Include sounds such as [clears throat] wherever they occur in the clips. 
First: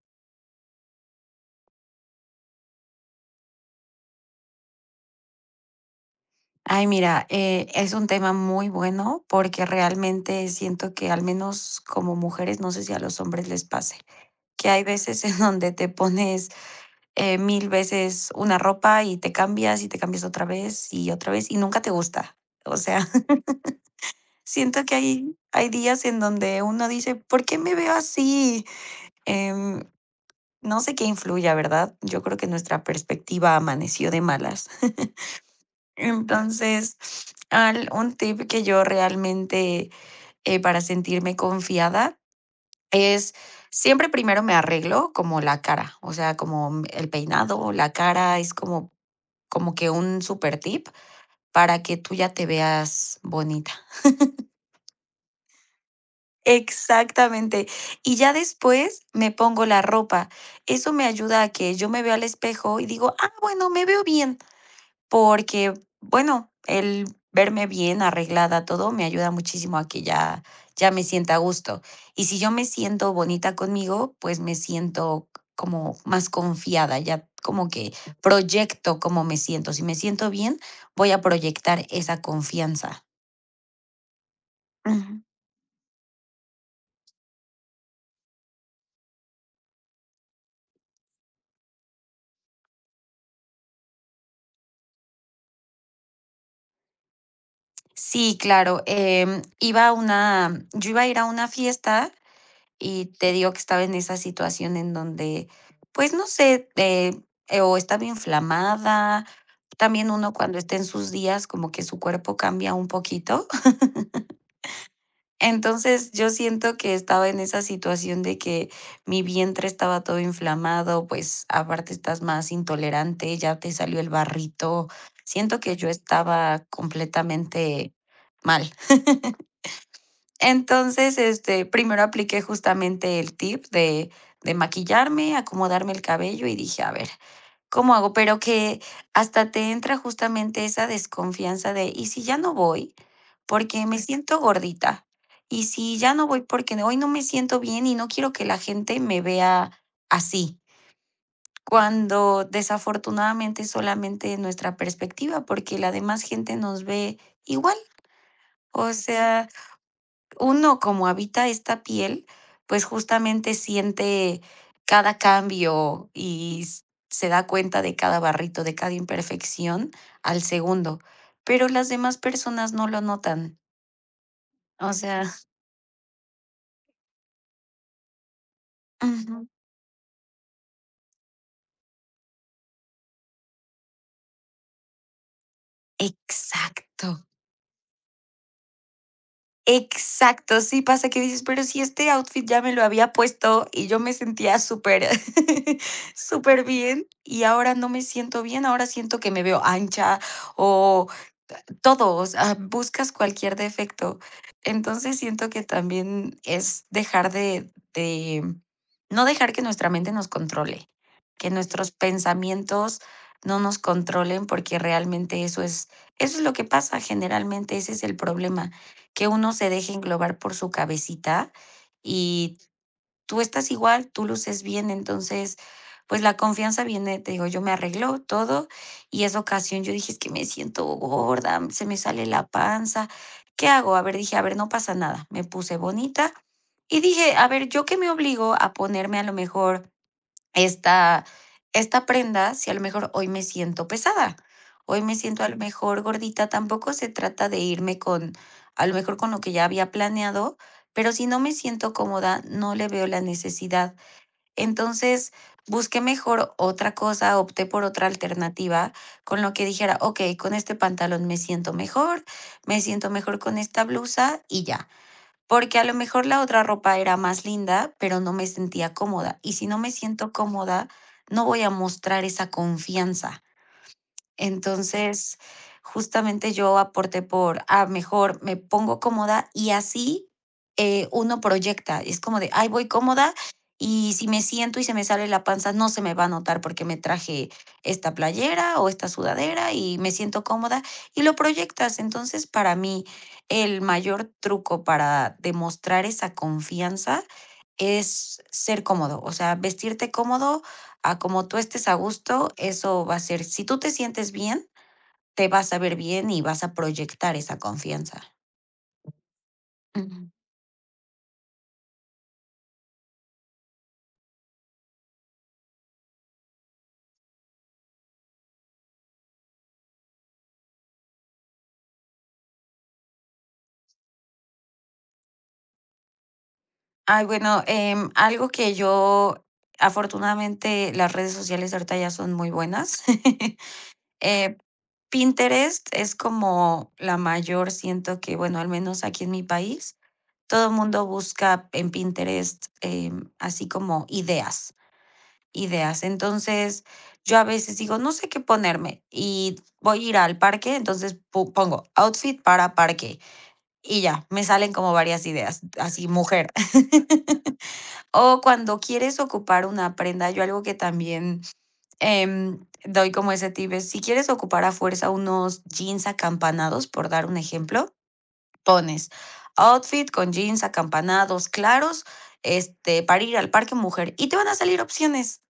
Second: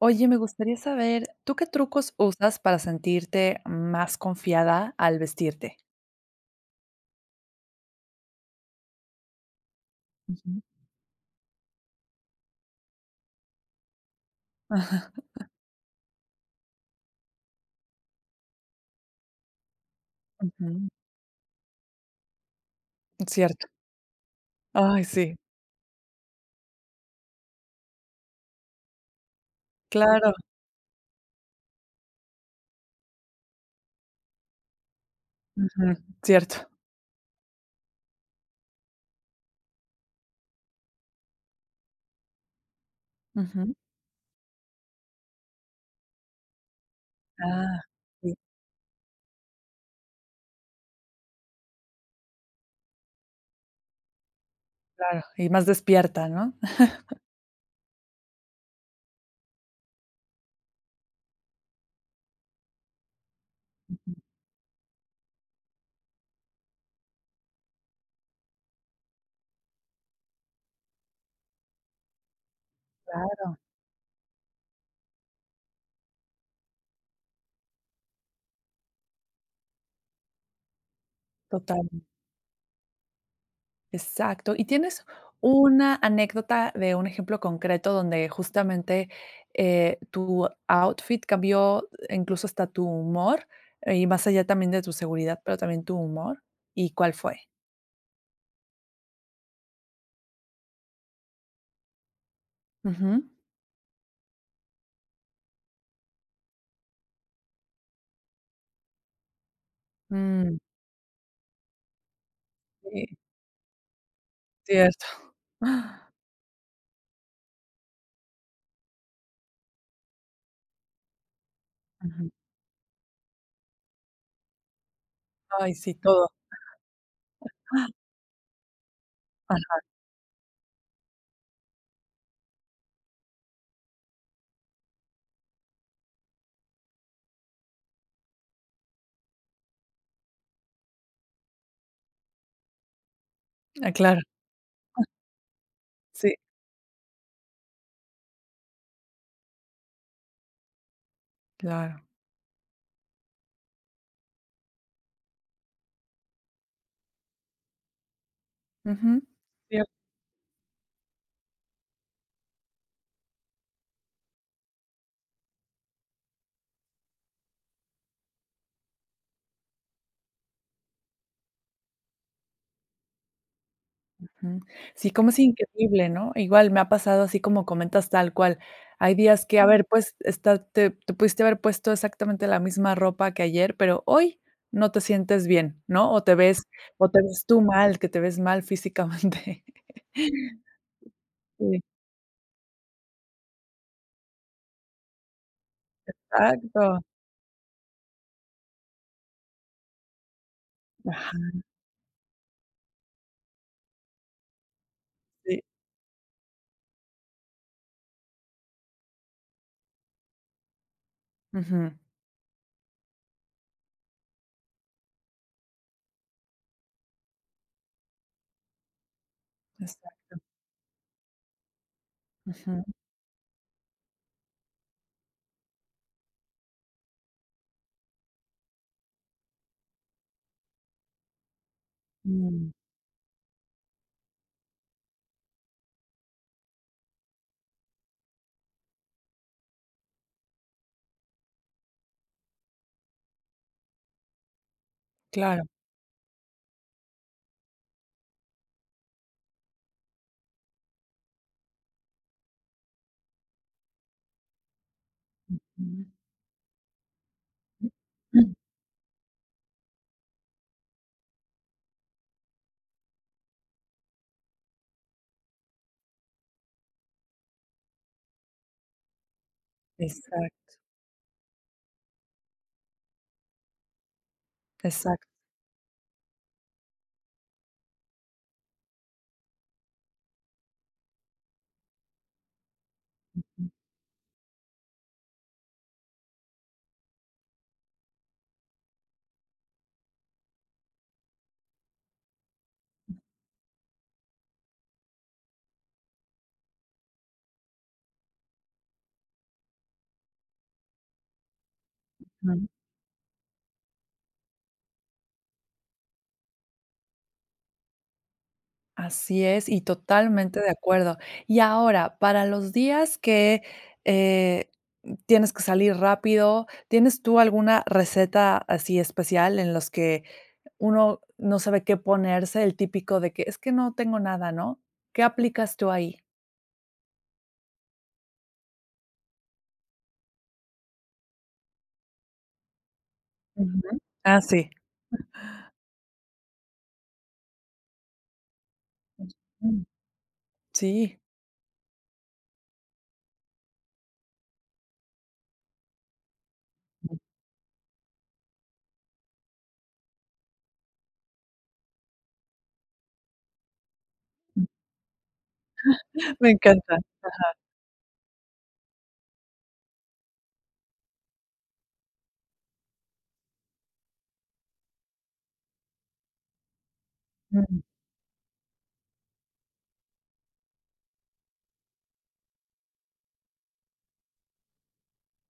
Oye, me gustaría saber, ¿tú qué trucos usas para sentirte más confiada al vestirte? Ay, mira, es un tema muy bueno porque realmente Ujú. siento que al menos como mujeres, no sé si a los hombres les pase, que hay Ajá, veces [laughs] en donde te pones mil veces una ropa y te cambias ujú, otra vez y nunca te gusta. O sea, [laughs] cierto. siento que Ay, hay, sí, hay días en donde uno dice, ¿por qué me veo así? Em, claro. no sé qué influya, ¿verdad? Yo creo que nuestra perspectiva amaneció de malas. [laughs] Ujú, cierto. Entonces, al un tip que yo realmente, para sentirme confiada es Ujú. siempre primero me arreglo como la cara, o sea, como el peinado, Ah, la sí, cara es como como que un super tip para que tú ya te veas bonita. claro, y más despierta, ¿no? Exactamente. Y ya después me pongo la ropa. Eso me ayuda a que yo me vea al espejo y digo: "Ah, bueno, me veo bien". [laughs] Porque, bueno, el verme bien arreglada, todo, me ayuda muchísimo a que ya me sienta a gusto. Y si yo me siento Claro, bonita conmigo, pues, me siento como más confiada, ya como que proyecto cómo me siento. Si me siento bien, voy a proyectar total. esa confianza. Exacto. ¿Y tienes Ujú. una anécdota de un ejemplo concreto donde justamente, tu outfit cambió, incluso hasta tu humor, y más allá también de tu seguridad, pero también tu humor? ¿Y cuál fue? Sí, claro, iba a una yo iba a ir a una fiesta. Y Ujú. te digo que estaba en esa situación en donde, pues, no sé, o estaba inflamada. También uno cuando Mm, está en sus días, como que su cuerpo cambia un sí, poquito. cierto. [laughs] Entonces, [gasps] yo siento que estaba en esa situación de que mi vientre estaba todo inflamado, pues, aparte Ah, estás ujú. más intolerante, ya te salió el barrito. Siento Ay, que yo sí, todo. estaba completamente mal. Ah, Entonces, este, primero apliqué justamente el tip de maquillarme, acomodarme el cabello y dije: "A ver, ¿cómo hago?". Pero que hasta te entra justamente esa desconfianza de: "¿Y si ya no voy? Porque ah, me claro. siento gordita. ¿Y si ya no Sí, voy? Porque hoy no me siento bien y no quiero que la gente me vea así". claro. Cuando desafortunadamente solamente nuestra perspectiva, porque la demás gente nos ve igual. O Ujú. sea, uno como habita esta piel, pues justamente siente cada cambio y se da cuenta de cada barrito, de cada imperfección al segundo, pero las demás personas no lo notan. Ujú. O Sí, sea, como es increíble, ¿no? Igual me ha pasado así como comentas tal cual. [laughs] Hay ujú, días que, a ver, pues, está te pudiste haber puesto exactamente la misma ropa que ayer, pero hoy no te sientes bien, ¿no? O te exacto. ves tú mal, que te ves mal físicamente. [laughs] Exacto, sí pasa que dices, pero Sí, si este outfit ya me lo había puesto y yo me sentía súper, [laughs] súper exacto. bien y ahora no me siento bien, ahora siento que me veo ancha o Ajá, todo, o sea, buscas cualquier defecto. Entonces siento que sí. también es dejar de no dejar que nuestra mente nos controle, que nuestros Ujú. pensamientos no nos controlen, porque realmente eso es lo que pasa generalmente, ese es el problema, que uno se deje Exacto. englobar por su cabecita y Ujú. tú estás igual, tú luces bien, entonces, pues la confianza viene, te digo, yo me arreglo todo y esa ocasión yo dije, es que me siento gorda, se me sale la Mm, panza, ¿qué hago? A ver, dije, a ver, no pasa nada, me puse bonita y dije, a ver, yo que me obligo a ponerme a lo mejor esta esta prenda si a lo mejor hoy me siento pesada, hoy me siento a lo claro. mejor gordita, tampoco se trata de irme con a lo mejor con lo que ya había planeado, pero si no me siento cómoda, no le veo la necesidad. Entonces, busqué Ujú. mejor otra cosa, opté por otra [clears throat] alternativa con lo que dijera: "Okey, con este pantalón me siento mejor con esta blusa", y ya. Porque a lo mejor la otra ropa era más linda, pero no me sentía cómoda. Y si no me siento Exacto, cómoda, no voy a mostrar esa confianza. exacto. Entonces, justamente yo aporté por, ah, mejor me pongo cómoda y así uno proyecta. Es como de, ay, voy cómoda y si me siento y se me sale la panza, no se me va a notar porque me traje esta playera o esta sudadera y me siento cómoda y lo proyectas. Entonces, para mí, el mayor truco para demostrar esa confianza es ser cómodo, o sea, vestirte cómodo a como tú estés a gusto, eso va a ser, si tú te sientes bien, te vas a ver bien y vas a proyectar esa confianza. Así es, y Ujú. totalmente de acuerdo. Y ahora, para los días que, eh, tienes que salir rápido, ¿tienes tú alguna receta así especial en los que uno no sabe qué ponerse? El típico de que: "Es que no tengo nada", ¿no? ¿Qué aplicas tú ahí? Ay, bueno, algo que yo, afortunadamente, las redes sociales ahorita ya son muy buenas. [laughs] Ujú. Ah, Eh, sí. Pinterest es como la mayor, siento que, bueno, al menos aquí en mi Mm, país, todo el mundo sí, busca en Pinterest así como ideas. Ideas. Entonces, yo a veces digo, no sé qué ponerme y voy a ir al parque, entonces pongo outfit para parque y ya, me salen [laughs] como varias ideas, así mujer. me encanta. [laughs] O cuando quieres ocupar una prenda, yo algo que también doy como ese tip es, si quieres ocupar a fuerza unos jeans acampanados, por dar un Mm. ejemplo, pones outfit con jeans acampanados claros, este, para ir al parque mujer y te van a salir opciones.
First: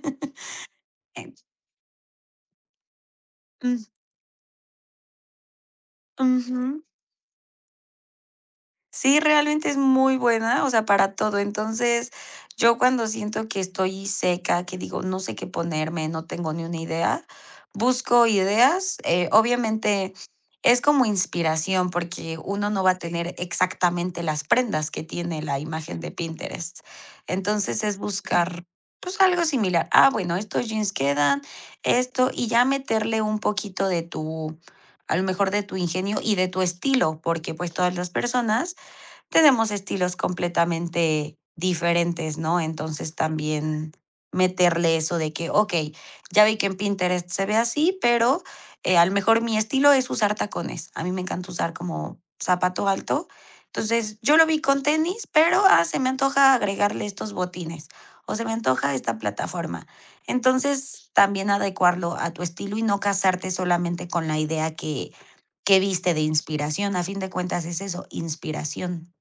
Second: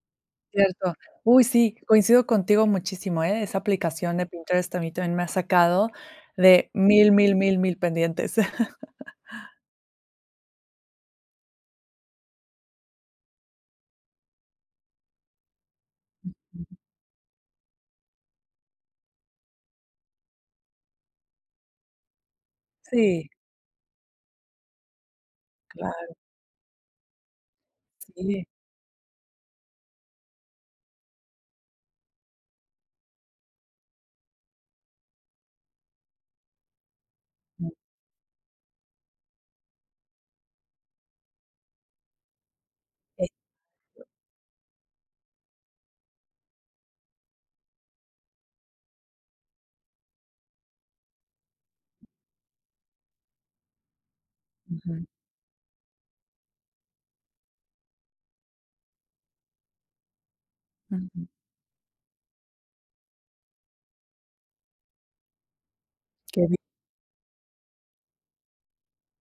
[laughs] Cierto. Uy, sí, coincido contigo muchísimo, ¿eh? Esa Eh, aplicación de Pinterest a mí también me ha sacado de Ujú. mil, mil, mil, mil pendientes. [laughs] Sí, realmente es muy buena, o sea, para todo. Entonces, yo cuando siento que estoy seca, que digo, no sé qué ponerme, no tengo ni una idea, busco ideas. Obviamente es como inspiración porque uno no va a Sí, tener exactamente las prendas que tiene la imagen de claro, Pinterest. Entonces es sí. buscar pues algo similar. Ah, bueno, estos jeans quedan, esto, y ya meterle un poquito de tu, a lo mejor de tu ingenio y de tu estilo, porque Mm, pues todas las personas tenemos estilos completamente diferentes, ¿no? Entonces eh, también meterle eso de que, ok, ya vi que en Pinterest se ve así, pero a lo mejor mi estilo es usar tacones. A mí me encanta usar como zapato alto. Entonces yo lo vi con ujú, tenis, pero ah, se me antoja agregarle estos botines o se me antoja esta plataforma. Entonces ujú. también adecuarlo a tu estilo y no casarte solamente con la idea que viste de Qué bien. inspiración. A fin de cuentas es eso, inspiración.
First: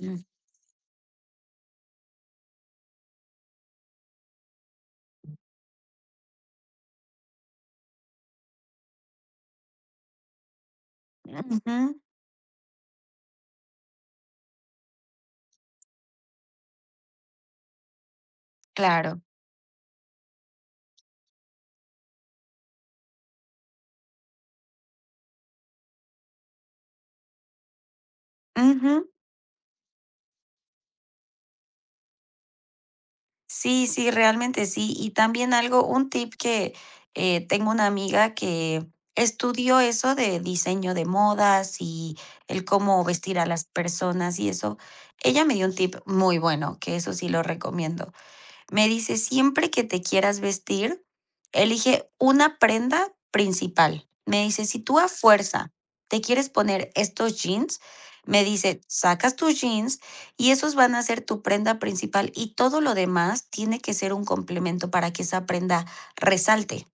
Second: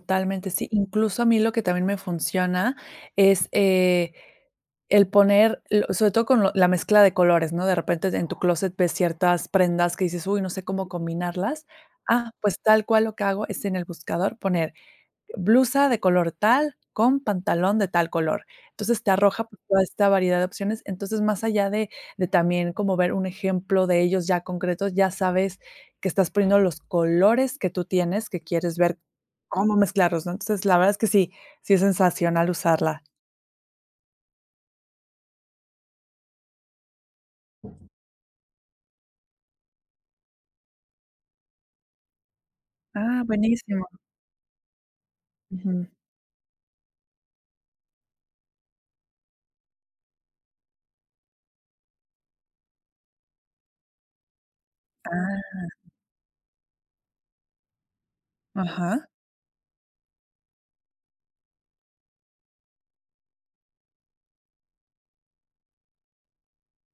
Mm, sí. Incluso a mí lo que también me funciona es, el poner, lo sobre todo con lo la mezcla de colores, ¿no? De repente en tu closet ves ciertas prendas que dices: "Uy, no sé cómo combinarlas". ujú, Ah, pues tal cual lo que hago es en el buscador poner blusa de color tal, con pantalón de tal color. Entonces, te claro. arroja, pues, toda esta variedad de opciones. Entonces, más allá de también como ver un ejemplo de ellos ya concretos, ya sabes que estás poniendo los colores que tú tienes, que quieres ver Ujú. cómo mezclarlos, ¿no? Entonces, la verdad es que sí, sí es sensacional usarla. Sí, sí, realmente sí. Y también algo, un tip que, tengo una amiga que estudió eso de diseño de modas y el cómo Ah, vestir a las buenísimo. personas y eso. Ella me dio un Ujú. tip muy bueno, que eso sí lo recomiendo. Me dice, siempre que te quieras vestir, elige una prenda principal. Me dice, si tú a Ah, fuerza te quieres poner estos jeans, me dice, ajá, sacas tus jeans y esos van a ser tu prenda principal y todo lo demás tiene que ser un complemento para que esa prenda resalte.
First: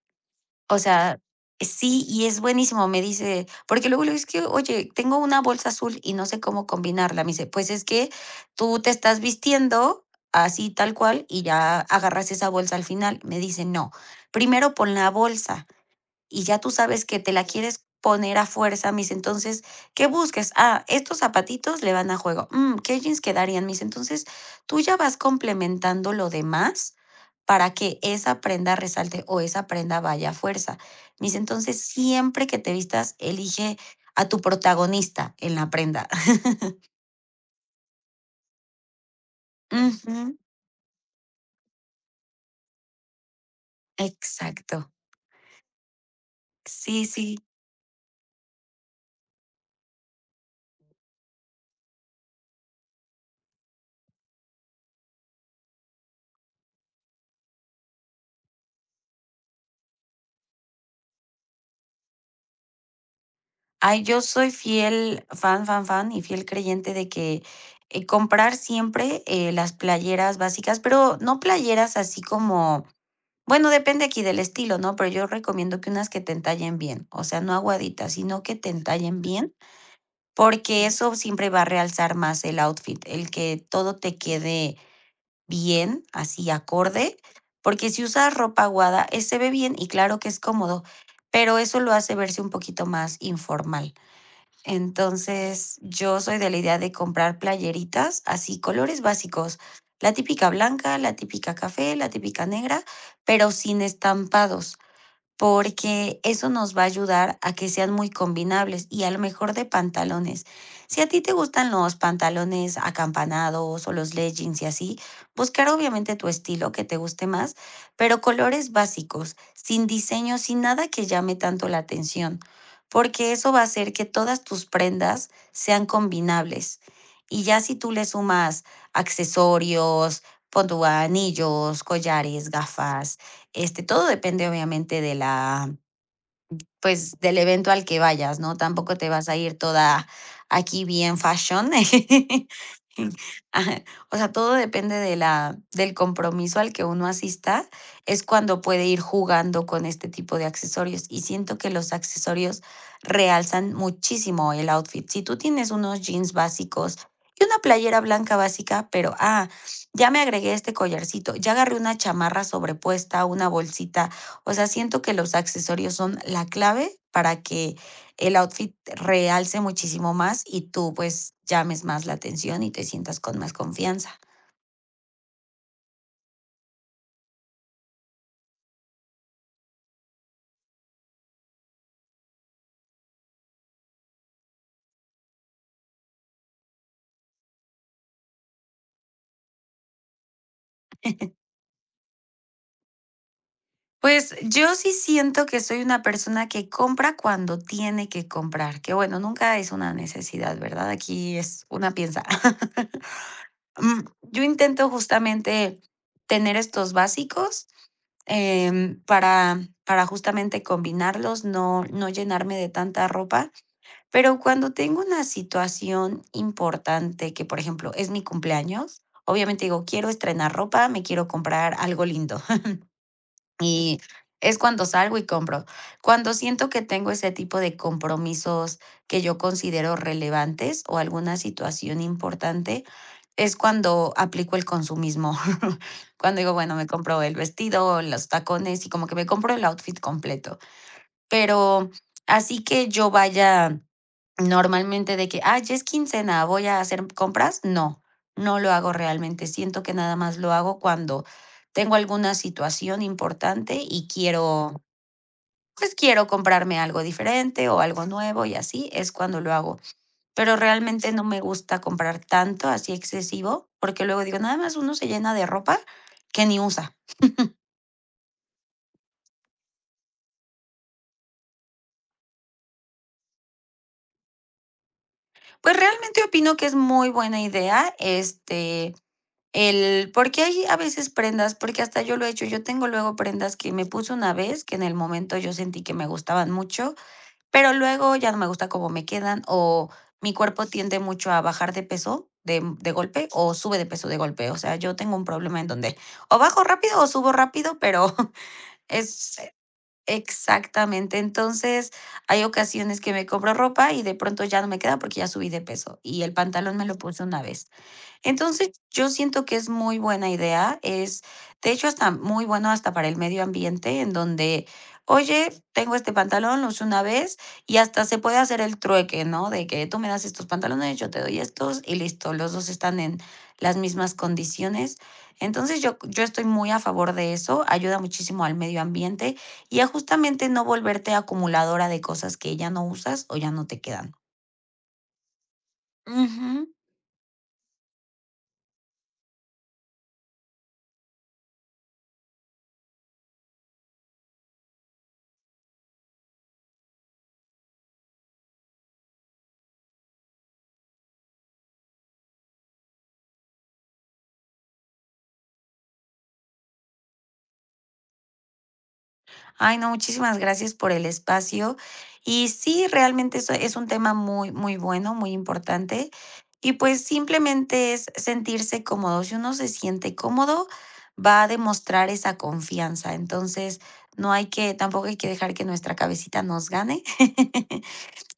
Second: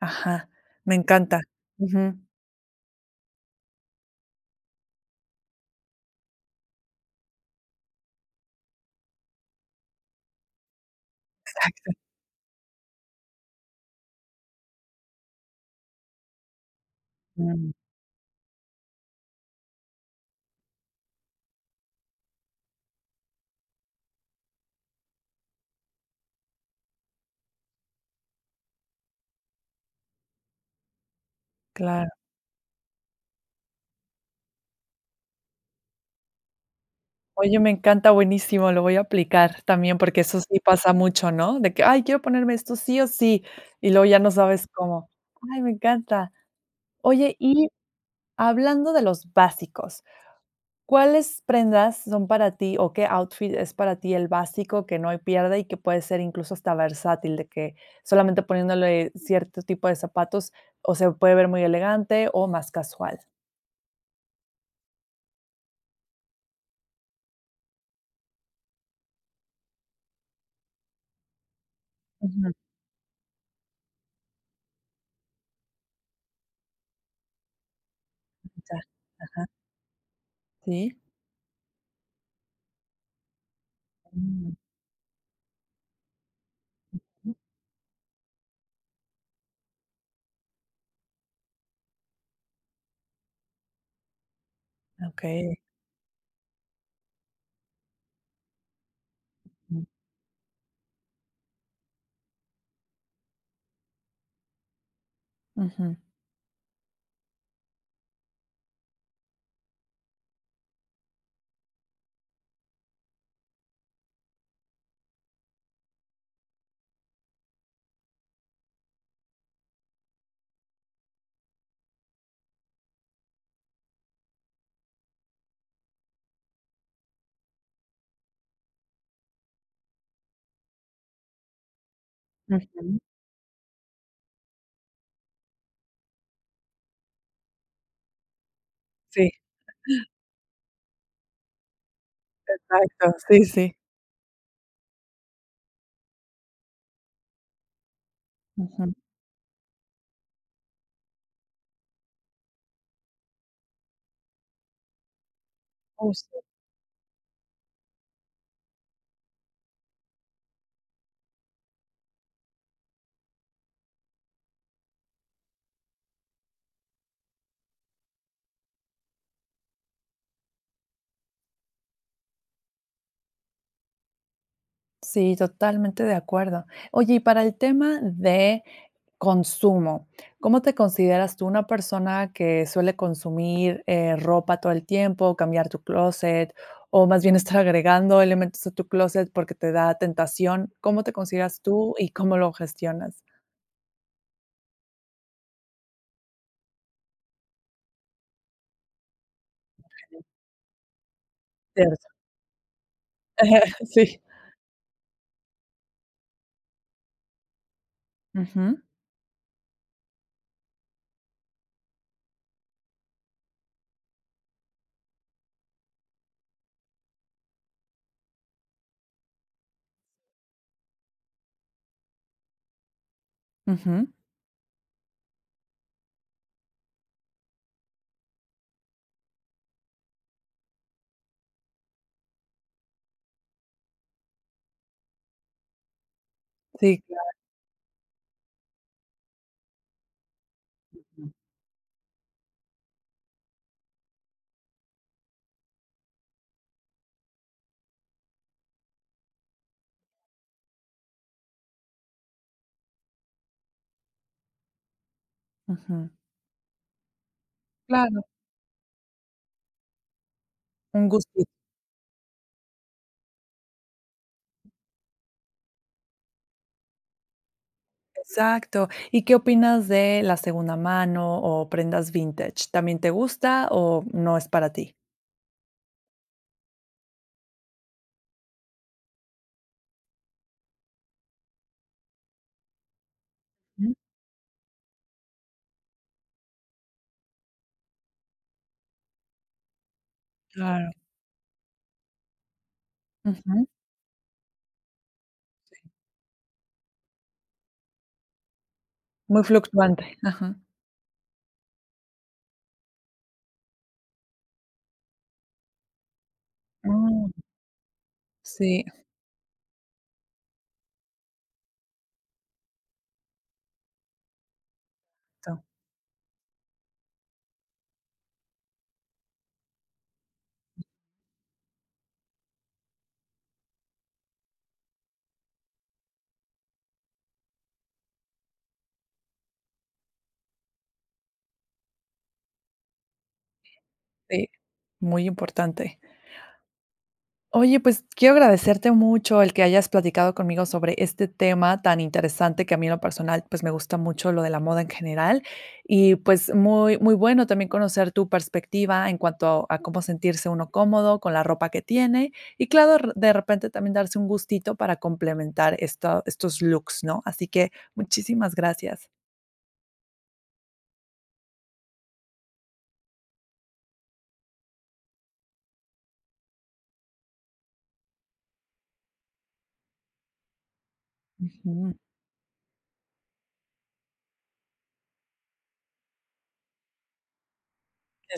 ajá. O Me sea, encanta. sí, Ujú. y es buenísimo, me dice, porque luego le digo, es que, oye, tengo una bolsa azul y no sé cómo combinarla. Me dice, pues es que tú te estás vistiendo así tal cual y ya Exacto. agarras esa bolsa al final. Me dice, no, primero pon la bolsa y ya tú sabes que te la Mm, quieres poner a fuerza, mis, entonces, ¿qué busques? Ah, estos zapatitos le van a juego. Mm, ¿qué jeans quedarían, mis? Entonces, tú ya vas complementando lo demás para que esa prenda resalte o esa prenda vaya a fuerza. Mis, entonces, claro. siempre que te vistas, elige a tu protagonista en la prenda. [laughs] Oye, me encanta, buenísimo, lo voy a aplicar también, porque Ujú, eso sí pasa mucho, ¿no? De que, ay, quiero ponerme esto sí o sí, y luego ya no sabes exacto. cómo. Ay, me encanta. Sí, Oye, sí. y hablando de los básicos, ¿cuáles prendas son para ti o qué outfit es para ti el básico que no hay pierde y que puede ser incluso hasta versátil, de que solamente poniéndole cierto tipo de zapatos o se puede ver muy elegante o más casual? Ay, yo soy fiel fan, fan, fan y fiel creyente de que, comprar siempre, las playeras básicas, pero no playeras así Ujú, como bueno, depende aquí del estilo, ¿no? Pero yo recomiendo que unas que te entallen bien, o sea, no aguaditas, sino que te ya, entallen ajá, bien, porque sí. eso siempre va a realzar más el outfit, el que todo te Mm, quede bien, así acorde, ujú, porque si usas ropa aguada, se ve bien y claro que es cómodo, pero eso lo hace verse un poquito más informal. Entonces, yo soy de la idea de comprar playeritas así, colores básicos. mm, La típica blanca, la típica café, la típica negra, pero sin estampados ujú. porque eso nos va a ayudar a que sean muy combinables y a lo mejor de pantalones. Si a ti te gustan los pantalones acampanados o los leggings y así, buscar obviamente tu estilo que te guste más, pero colores básicos, sin diseño, sin nada que llame tanto la atención, porque eso va a hacer que todas tus prendas sean combinables. Y ya si tú le sumas accesorios, pon tú anillos, collares, Ujú. gafas, este, todo depende, obviamente, de la pues, del evento al que vayas, ¿no? Tampoco te vas Sí, a ir toda aquí bien fashion. exacto, sí, [laughs] sí. Ajá, o sea, todo depende de la del compromiso al que uno asista, es cuando puede Ujú, ir jugando con este tipo de accesorios, y siento que los accesorios realzan muchísimo el outfit. Si tú tienes unos jeans justo. básicos y una playera blanca básica, pero, ah, ya me agregué este collarcito, ya agarré una chamarra sobrepuesta, una bolsita o sea, siento que los accesorios son la clave para que el outfit realce muchísimo más y tú pues llames más la atención y te sientas con más confianza. Sí, totalmente de acuerdo. Oye, y para el tema de consumo, ¿cómo te consideras tú una persona que suele consumir, ropa todo el tiempo, cambiar tu closet o más bien estar agregando elementos a tu closet porque te da tentación? ¿Cómo te consideras tú y cómo lo gestionas? Pues yo sí siento que soy una persona que compra cuando tiene que comprar, que bueno, nunca es una necesidad, ¿verdad? Aquí es una Cierto. piensa. [laughs] [laughs] Mm, Sí. yo intento justamente tener estos básicos Ujú, para justamente combinarlos, no, no llenarme de tanta ropa. Pero cuando tengo una situación importante que, por ejemplo, es mi cumpleaños, obviamente digo: "Quiero estrenar ropa, me quiero comprar algo lindo". [laughs] Y ujú. es cuando salgo y compro. Cuando siento que tengo ese tipo de compromisos que yo considero relevantes o alguna situación importante, es cuando aplico el consumismo. [laughs] Cuando digo: "Bueno, me Sí, compro claro. el vestido, los tacones", y como que me compro el outfit completo. Pero así que yo vaya normalmente de que, ay, ya es quincena, voy a hacer compras. No, no lo hago realmente. Siento que nada más lo hago cuando tengo alguna situación importante y quiero, pues Ujú. quiero comprarme algo diferente o algo Claro, nuevo y así es cuando lo hago. Pero un realmente no me gusto. gusta comprar tanto así excesivo porque luego digo, nada más uno se llena de ropa que ni usa. Exacto. ¿Y qué opinas de la segunda mano o prendas vintage? ¿También te gusta o no es para ti? Pues realmente opino que es muy buena idea, este, el porque hay a veces prendas, porque hasta yo lo he hecho, yo tengo luego prendas que me Mm, puse una vez, que en el momento yo sentí que me gustaban mucho, pero luego ya no me gusta cómo me quedan, o mi cuerpo claro. tiende mucho a bajar de peso de golpe, o Ujú. sube de peso de golpe. O sea, yo tengo un problema en donde o bajo rápido o subo rápido, pero [laughs] es Muy fluctuante. Ajá. exactamente. Entonces, hay ocasiones que me compro ropa y de pronto ya no me queda porque ya subí de peso, y el pantalón me lo puse Mm, una vez. Entonces, sí, yo siento que es muy buena idea, es, de hecho, hasta muy bueno hasta para el medio ambiente, en donde, oye, exacto. tengo este pantalón, lo uso una vez y hasta se puede hacer el trueque, ¿no? De que tú me das estos pantalones, yo te doy estos y listo, los dos están en las mismas condiciones. Entonces, yo estoy muy a favor de eso, ayuda muchísimo al medio ambiente y a justamente no volverte acumuladora de cosas que ya no usas o ya no te quedan. Sí, muy importante. Ujú. Oye, pues quiero agradecerte mucho el que hayas platicado conmigo sobre este tema tan interesante que a mí en lo personal, pues me gusta mucho lo de la moda en general y pues muy, muy bueno también conocer tu perspectiva en cuanto a cómo sentirse uno cómodo con la ropa que tiene y claro, de repente también darse un gustito para complementar estos looks, ¿no? Así que muchísimas gracias. Ay, no, muchísimas gracias por el espacio. Y sí, realmente eso es un tema muy, muy bueno, muy importante. Y pues simplemente es sentirse cómodo. Si uno se siente cómodo, va a Ujú, demostrar esa confianza. Entonces, no hay que, tampoco hay que dejar que nuestra cabecita nos gane. [laughs]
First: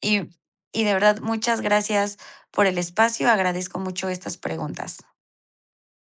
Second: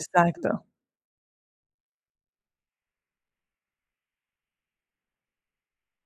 Y, y de verdad, muchas gracias por el espacio. Agradezco mucho estas preguntas.